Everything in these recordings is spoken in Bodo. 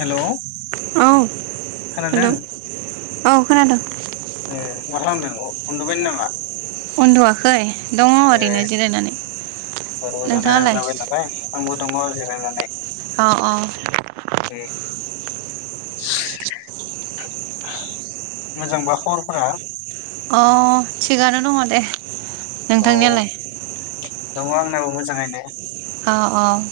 हेलौ, औ हेलौ खोनादों औ खोनादों ए मा खालामदों उ- उन्दुबाय नामा उन्दुवाखै दङ ओरैनो जिरायनानै रजानाया नोंथाङालाय जाबाय नालाय आंबो दङ जिरायनानै नै अ अ मोजांबा खबरफोरा अ थिगानो दङ दे। औ नोंथांनियालाय दङ आंनाबो मोजाङैनो औ औ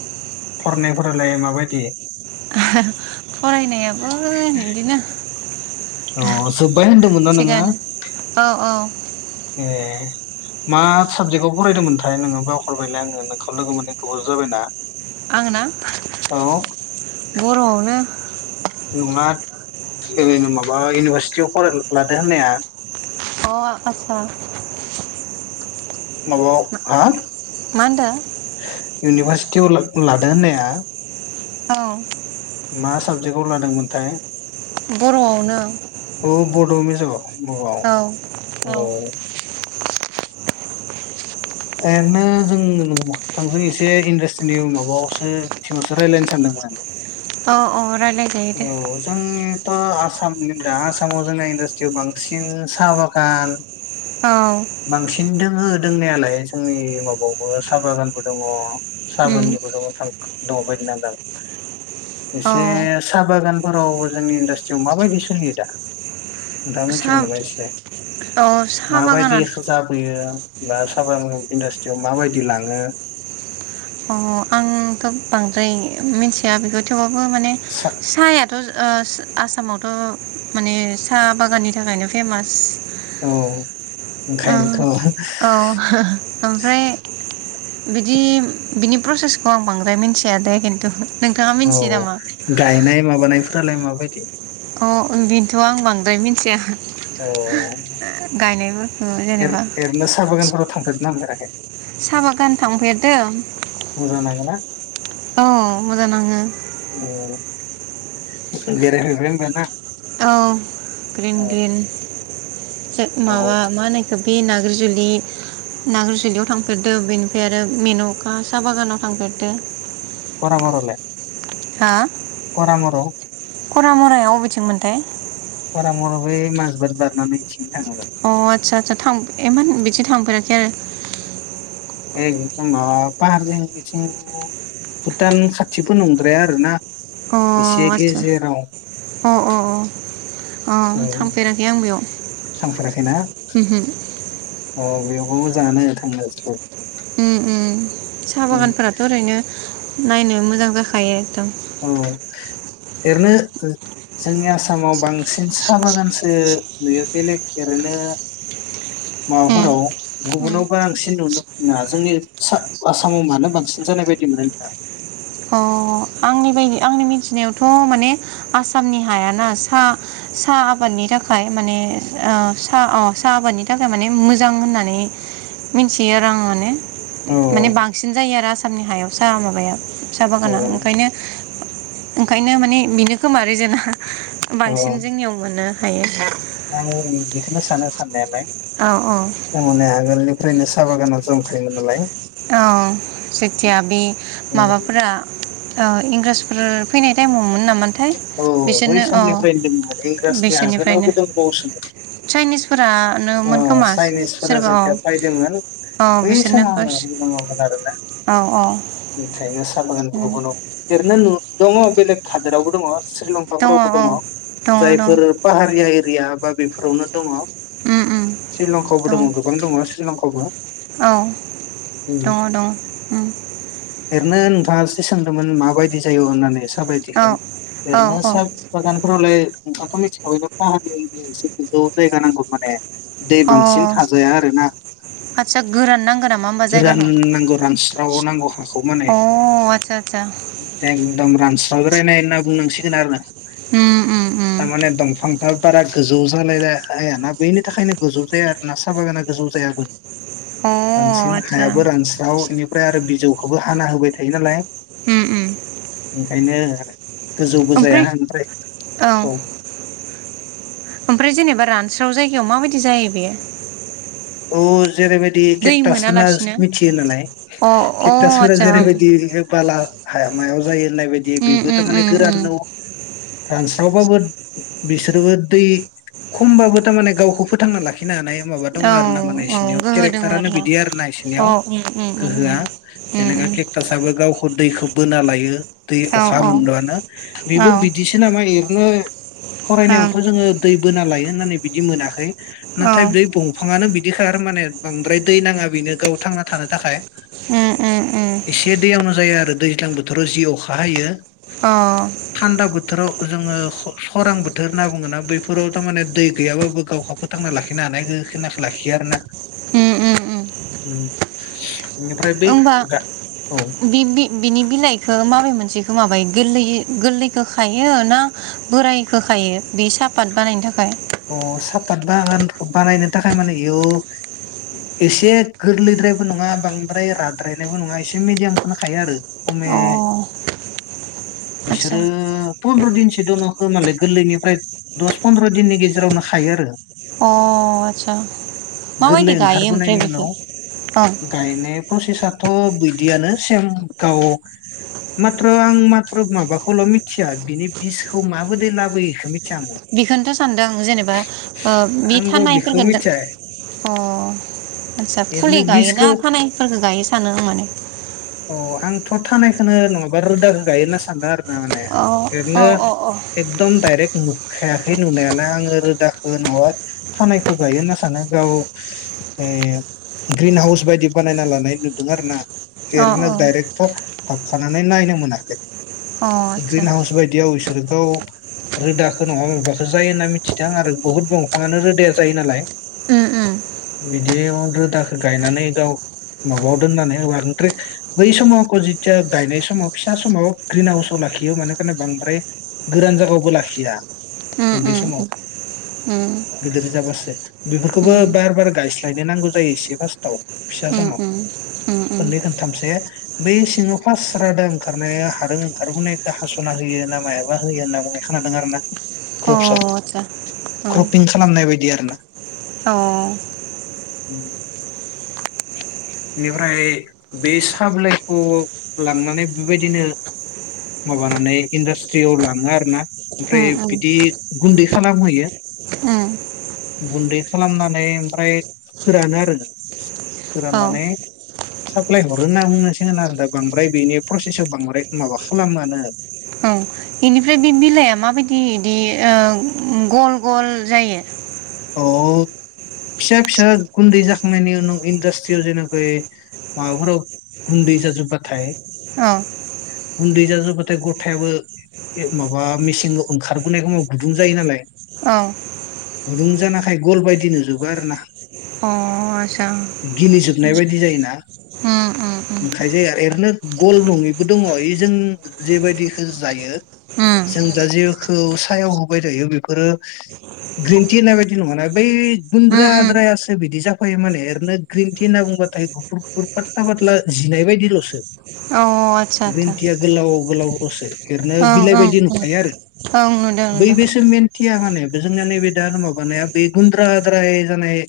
फरायनायफोरलाय माबायदि फरायनायाबो बिदिनो थिगानो जोब्बाय औ होनदोंमोन ना नोङो औ [inaudible] ए मा साबजेक्टआव फरायदोंमोनथाय नोङो बावखारबायलाय आङो नोंखौ लोगो मोनो गोबाव जाबायना आंना औ बर'आवनो नङा ओरैनो माबा इउनिभारसिटियाव फराय लादो होननाया अ आसा माबाव हा मानदों। इउनिभारसिटियाव लादों होननाया औ मास साबजेक्टआव लादोंमोनथाय बरआवनो ज औ औ [inaudible] [unintelligible] ओरैनो जों थांजों एसे इन्डास्ट्रिनि माबायावसो बिथिङावसो रायजलायनो सानदोंमोन आङ अ अ रायलाय जायोदों आसाम दा आसामाव जोंना इन्डासट्रियाव बांसिन साहा बागान औ बांसिन द आंङो दोंनायालाय जोंनि माबायावबो साहा बागानबो दङ उम साबोननिबो दङ थां दङबायायदि नदां औ एसे साहा बागानफोराव जोंनि इडास्ट्रियाव माबायदि सोलियो दा नोंथाङा मिथिगौ साहा नबाय इसेलाय औ साहा बागाना माबायदिखौ जाबोयो बा साबा इन्डास्ट्रियाव माबायदि लांङो अ आंथ बांद्राय मिथिया बेखौ थेवबबो थबो माने सा साहायाथ आसामावथ माने साहा बागाननि थाखायनो फेमास [unintelligible] औ ओ ओंखायनोथ औ ओमफ्राय बिदि बिनि प्रसेसखौ आं बांद्राय मिथिया दे खिन्थु नोंथाङा औ मिन्थियो नामा गायनाय माबानाय ब्रालाय माबायदि अ बेनोथ आं बांद्राय मिथिया अ जेनेबा एरनो साहा बागानफोराव थां थांपेराखै साहा बागान थांफेरदों मोजां नाङोना औ मोजां नां ओ [unintelligible] औ ग्रिन ग्रिन औ माबा मानायखो बे न नागारजुलियाव थांफेरदो बेनिफ्राय आरो मेन'क साहा बागानाव थांफेरदो खरांगरलाय। हा। माराव' खरा मरायाव अबेथिंमोनथाय। आाम बे मस बाद बाराै। अ आतसा आतसा थ इ बिदिनो। थांफेराखै आरो एखदम माबा पाहार जोंंखिथिं भुटान खाथिबो नंद्राया आरो ना । अ आदसा अ अ अ। अ औ थांफेराखै आं बेयाव थांफेराखैना ओमहो । अ बेयावबो मोजांआनो उम उम साहा बागानफोराथ' ओरैनो नायनो मोजां जाखायो । औ। ओरैनो जोंनि आसामाव बांसिन साहा बागानसो नुयो बेलेग ओरैनो उम माबाफोराव गुबुनाव उम बांसिन नुनो नङा जोंनि सा आसामाव मानो बांसिन जानाय बायदि मोनो नोंथांआ? अ आंनि बायदि आंनि मिथिनायावथ' माने आसामनि हायाना सा सा आबादनि थाखाय माने स साहा आबादनि थाखाय माने मोजां होननानै मिथियो आरो आं माने । औ माने बांसिन जायो आरो आ सामनि हायाव साहा माबाया सा औ बागाना ओंखायनो ओंखायनो माने बेनो खोमा रिजोन आ । औ बांसिन जोंनियाव मोनो। हायो। आं अबेनि बेखौनो सानो साननायालाय औ । [unintelligible] ओरैनो साहा बागानाव जोंथायोमोन नालाय औ जेतिया बे माबाफोरा इंराजफोर फैनाय टाइमआवमोन ना औ बै समनिफ्रायनो दोङोमोन इंराजनि आगोलावबो दंबावसोमोन । फ्रानोमोन खोमा सोरबा औ जेथिया फैदोंमोन औ बै बिसोरनो समावनो दङमोन आरोना औ औ बेखायनो [unintelligible] एरैनो नु दङ बेलग हादोर आवबो दङ । श्रीलंका फोरावबो दङ दङ दङ जायफोर पाहारिया ए रिया बा बेफोरावनो दङ'। उम उम श्रीलंकावबो दङ गोबां दङ श्रीलं आवबो औ दङ' दं उम। एरनो नोंथाङा एसे सोंदोमोन माबायदि जाय' हननानै साबायदिखौ औ ओरैनो औ औ साहा बागानफोरावलाय नोंथाङाथ' मिनथिखाबाय पाहार जायगाया इसे गोजौ जायगा नांगौ माने दै अ बांसिन थाजाया आरोना [inaudible] आदसा गोरान नांगो ना गोरान नांगौ रानस रावाव नांगौ हास अ आचसा आचसा सावग्रायनाय होनना बुंनांसिगोन आरो उम उम उम। थारमाने दंफांफ्रा बारा गोजौ जालाय आइयाना बैनि थाखायनो गोजौ जाया आर' ना साहा बागाना गोजौ जायामोन। अ बांसिन आदसा हायाबो रानस्रावनि ओमफ्राय आरो बिजौखौबो हाना होबाय थायो नालाय उम उम ओंखायनो आरो गोजौबो जाया ओमफ्राय औ। ओमफ्राय जेनेबा रानस्राव जायगायाव माबायदि जायो बेयो। औ। जेरैबायदि दै केकटास होनना मोनालासिनो मिथियो नालाय अ केकटासफोरा आदसा जेरैबायदि ओं बाला हाया मायाव जायो। नाय बायदि बेबोथ' उम माने उम उम गोरान न' रानस्रावबाबो बिसोरबो दै खमबाबो थारमाने गावखौ फोथांना लाखिनो हानाय। माबा दं औ आ तामाने औ बिनियाव गोहो दङ केरेक्टारानो आरोना बिदि आरो ना औ बिसोरनियाव उम उम उम गोहोआ उम उम जेनेबा उम केेटासबो गाव दैखौ बोना लायो। दै औ अखा औ ओं मोनल'आनो बेबो औ बिदिसो नामा एरनो फरायनायावथ' जोङो दै बोना लायो होननानै बिदि मोनाखै। नाथाय बै दंफाङानो बि बिदिखा माने बांद्राय दै नाङा बेनो गाव थांना थानो थाखाय उम उम उम [inaudible] एसे दैयावनो जायो आरो दैज्लां बोथोराव जि अखा हायो। अ थोराव जोङो खरां बोथोर होनना बुङोना बैफोराव थारमाने दै गैयाबाबो गावखौ फोथांना लाखिनो हानाय गोहोखेनाखो ला खि आरो ना उम उम उम ओमफ्राय बै गा औ बि-बि-बिनि बिलाइखो माबे मोनसेखो माबाय गोरलै गोरलैखो खायो ना बोरायखौ खायो बे सापात बानायनो थाखाय? अ' सा पात बागान बानायनो थाखाय माने इयो एसे गोरलैद्रायबो नङा बांद्राय राद्रायनायबो नङा एसे मिडियामखोनो खायो आरो खमे अ आदसा बिसोरो पन्द्र दिनसो दोनो खोमालै गोरलैनिफ्राय दस पन्द्र' दिननि गेजेर जेरावनो खायो आरो। अ' आच्छा गोरलै माबायदि गायो ओमफ्राय ओंखारबोनायनि उनाव बेखो ओ। थ' बिदियानो सेम गाव माथ्र' आं माथ्र' माबाखौल' मिथिया बिनि बिसखौ माबोरै लाबोयोखो मि बेखौनोथ' सान दों जेनेबा ओ बि आंबो थानाय बेखौ फोरखोदो मिथिया अ' आच्छा ओरैनो फुलि बिसखौ गायोना थानायफोरखो गायो सानो आं माने। अ' आंथ' थानायखोनो नङाबा रोदाखो गायो होनना सानदों आरो। माने अ अ एरैनो अ एकदम डाइरेक्ट मु खायाखै नुनायालाय आङो रोदाखौ न'आव थानायखौ गायो होनना सानो गाव ए ग्रिन हाउस बायदि बानायना लानाय नुदों आरोना। अ एरेनो डाइरेक्टर थाबथानानै नायनो मोनाखै। अ आदसा ग्रिन हाउस बायदियाव इस थ' रोदाखौ न'आव माबाखो जायो होनना मिथिदों आरो बुहुद दंफाङानो रोदाया जायो नालाय उम उम बिदियाव रोदाखौ गायनानै गाव माबायाव दोननानै होबा [unintelligible] बै समाव कजिथाया गायनाय समाव फिसा समाव ग्रिन हाउसाव लाखियो मानोखाने बांद्राय गोरान जायगायावबो लाखिया उम उन्दै उम समाव उम गोदिर जाबासो बेफोरखौबो उम बार बार गायस्लायनो नांगौ जायो एसे फार्स्टाव फिसा उम समाव। उम उम उम खननै खनथामसे बै सिङाव फार्स्ट रादा ओंखारनाया हादों ओंखारबोनायखौ हास'ना होयो ना मायाबा होयो होनना बुंनाय खोनादों आरोना अ क्रपसआव आदसा अ क्रपिं खालामनाय बायदि आरोना अ उम बेनिफ्राय बे साबलाइखौ लांनानै बेबायदिनो माबानानै इन्डास्ट्रीयाव लाङो आरोना उम ओमफ्राय बिदि उम गुन्दै खालामहोयो गुन्दै खालामनानै ओमफ्राय फोरानो आरोना। औ फोराननानै साप्लाय हरो होनना बुंनोसिगोन आरो दा बांद्राय बेनि प्रसेसखौ बांद्राय माबा खालामानो। इनिफ्राय बे बिलाइआ माबायदि इदि ओ गल गल जायो? अ' फिसा फिसा गुन्दै जाखांनायनि उनाव इण्डास्ट्रियाव जेनखै माबाफोराव गुन्दै जाजोबबाथाय औ गुन्दै जाजोब बाथाय गथायाबो माबा मेचिन रोखोम ओंखारबोनायखौ गुदुं जायो नालाय। औ दुंजानाखाय गल बायदि नुजोबो आरो ना। अ' आसा गिलिजोबनाय उम, उम उम, उम। खायजाया ओरैनो गल नङैबो दङ इ जों जेबायदिखो जायो उम जों दा जेखौ सायाव होबाय थायो बेफोरो ग्रिन टि होननाय बायदि नङाना बै गुन्द्रा उम उम द्रायासो बिदि जाफायो माने ओरैनो ग्रिन टि होनना बुंबाथाय गुफुर गुफुर पाथ्ला पाथ्ला जिनाय बायदिल'सो। औ आतसा ग्रिन आतसा टिया गोलाव गोलावल'सो ओरैनो ओं बिलाइ ओं बायदि ओं नुखायो आरो ओं नुदों नुदों बैबेसो मेन टिया माने जोंनिया नैबे [unintelligible] माबानाया बे गुन्द्रा द्राय जानाय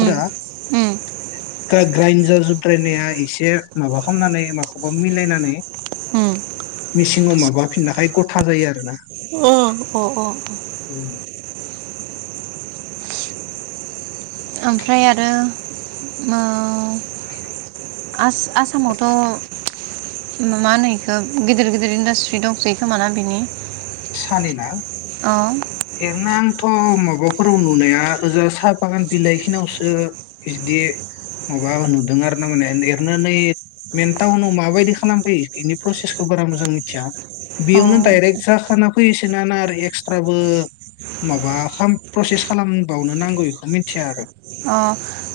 उम उम ग्रा-ग्राइन्जार जुद्रायनाया एसे माबा खालामनानै माखौबा मिलायनानै उम मेचिन माबा फिननायखाय गथा जायो आरोना अ अ अ उम। ओमफ्राय आरो ओ आस-आसामावथ' मा होनो इखौ गिदिर गिदिर इन्डासट्रि दंसै खोमाना बिनि? सानि ना अ' [unintelligible] थ' माबाफोराव नुनाया ओजा साहा बागान बिलाइ खिनावसो बिदि माबा नुदों आरोना माने एरनानै मेन टाउनाव माबायदि खालामफैयो बेनि प्रसेसखौ बारा मोजां मिथिया बेयावनो आतसा दाइरेक्ट जाखाना फैयोसोना ना आरो एक्सट्राबो माबा खाम प्रसेस खालामबावनो नांगौ इखौ मिथिया आरो। अ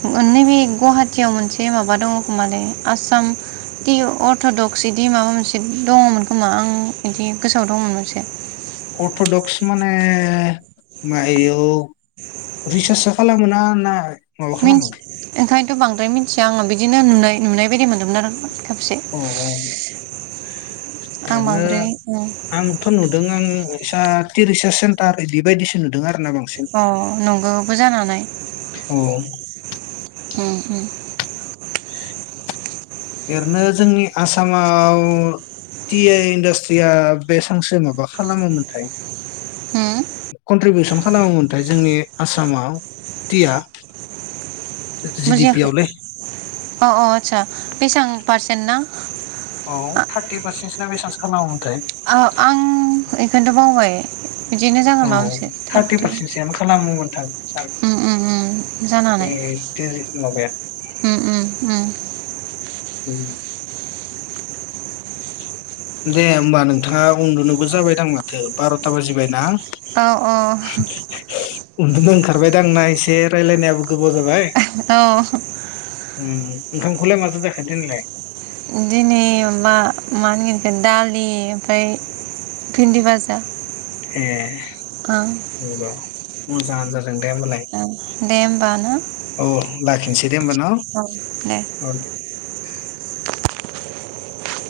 नैबे गुवाहाटियाव मोनसे माबा दङ'। माने आसाम टि अर्थडक्स इदि माबा मोनसे दङमोन खो खोमा आं इदि गोसोआव दङमोन। से। अर्थ'डक्स माने मायाव रिसार्चो खालामो ना ना माबा खालामो। मिन्थि ओंखायनोथ' बांद्राय मिथिया आं बिनो नुनाय नुनाय बायदि मोन्दोंमोन आरो। खेबसे। ओम आं ओरैनो बांद्राय आंथ' नुदों आं फिसा टि रिसार्च सेन्टार इदिबायदिसो नुदों आरो। ना बांसिन अ नंगौबो जानो हानाय। औ उम उम। ओरैनो जोंनि आसामाव टि आ इन्डास्ट्रिया बेसांसो माबा खालामोमोनथाय उम कन्ट्रिबिउसन खालामोमोनथाय जोंनि आसामाव टिया। जि डि पि बुजियाखै आवलै अ अ। आस्सा बेसेसबां पारसेन्ट ना। औ थार्टि पारसेन्टसोना बेसांसो खालामो। आ आं इखौनोथ' बावबाय। ओम औ थारटि पारसेन्टसोयानो खालामोमोन। [unintelligible] उम उम उम जानो ए हानाय [unintelligible] माबाया उम उम उम। ओम दे होमबा नोंथाङा उन्दुनोबो जाबायदां माथो बार'था बाजिबाय ना। औ औ। उन्दुनो ओंखारबाय दां ना एसे रायज्लायनायाबो गोबाव जाबाय। औ। उम ओंखामखौलाय माजो जाखो दिनैलाय। दिनै मा मा होनगोनथाय दालि ओमफ्राय भिन्दि बाजा। ए नंग। मोजां आनो जादों दे होमबालाय। दे होमबा ना। औ लाखिनोसै। देदे होमबा न औ दे औ।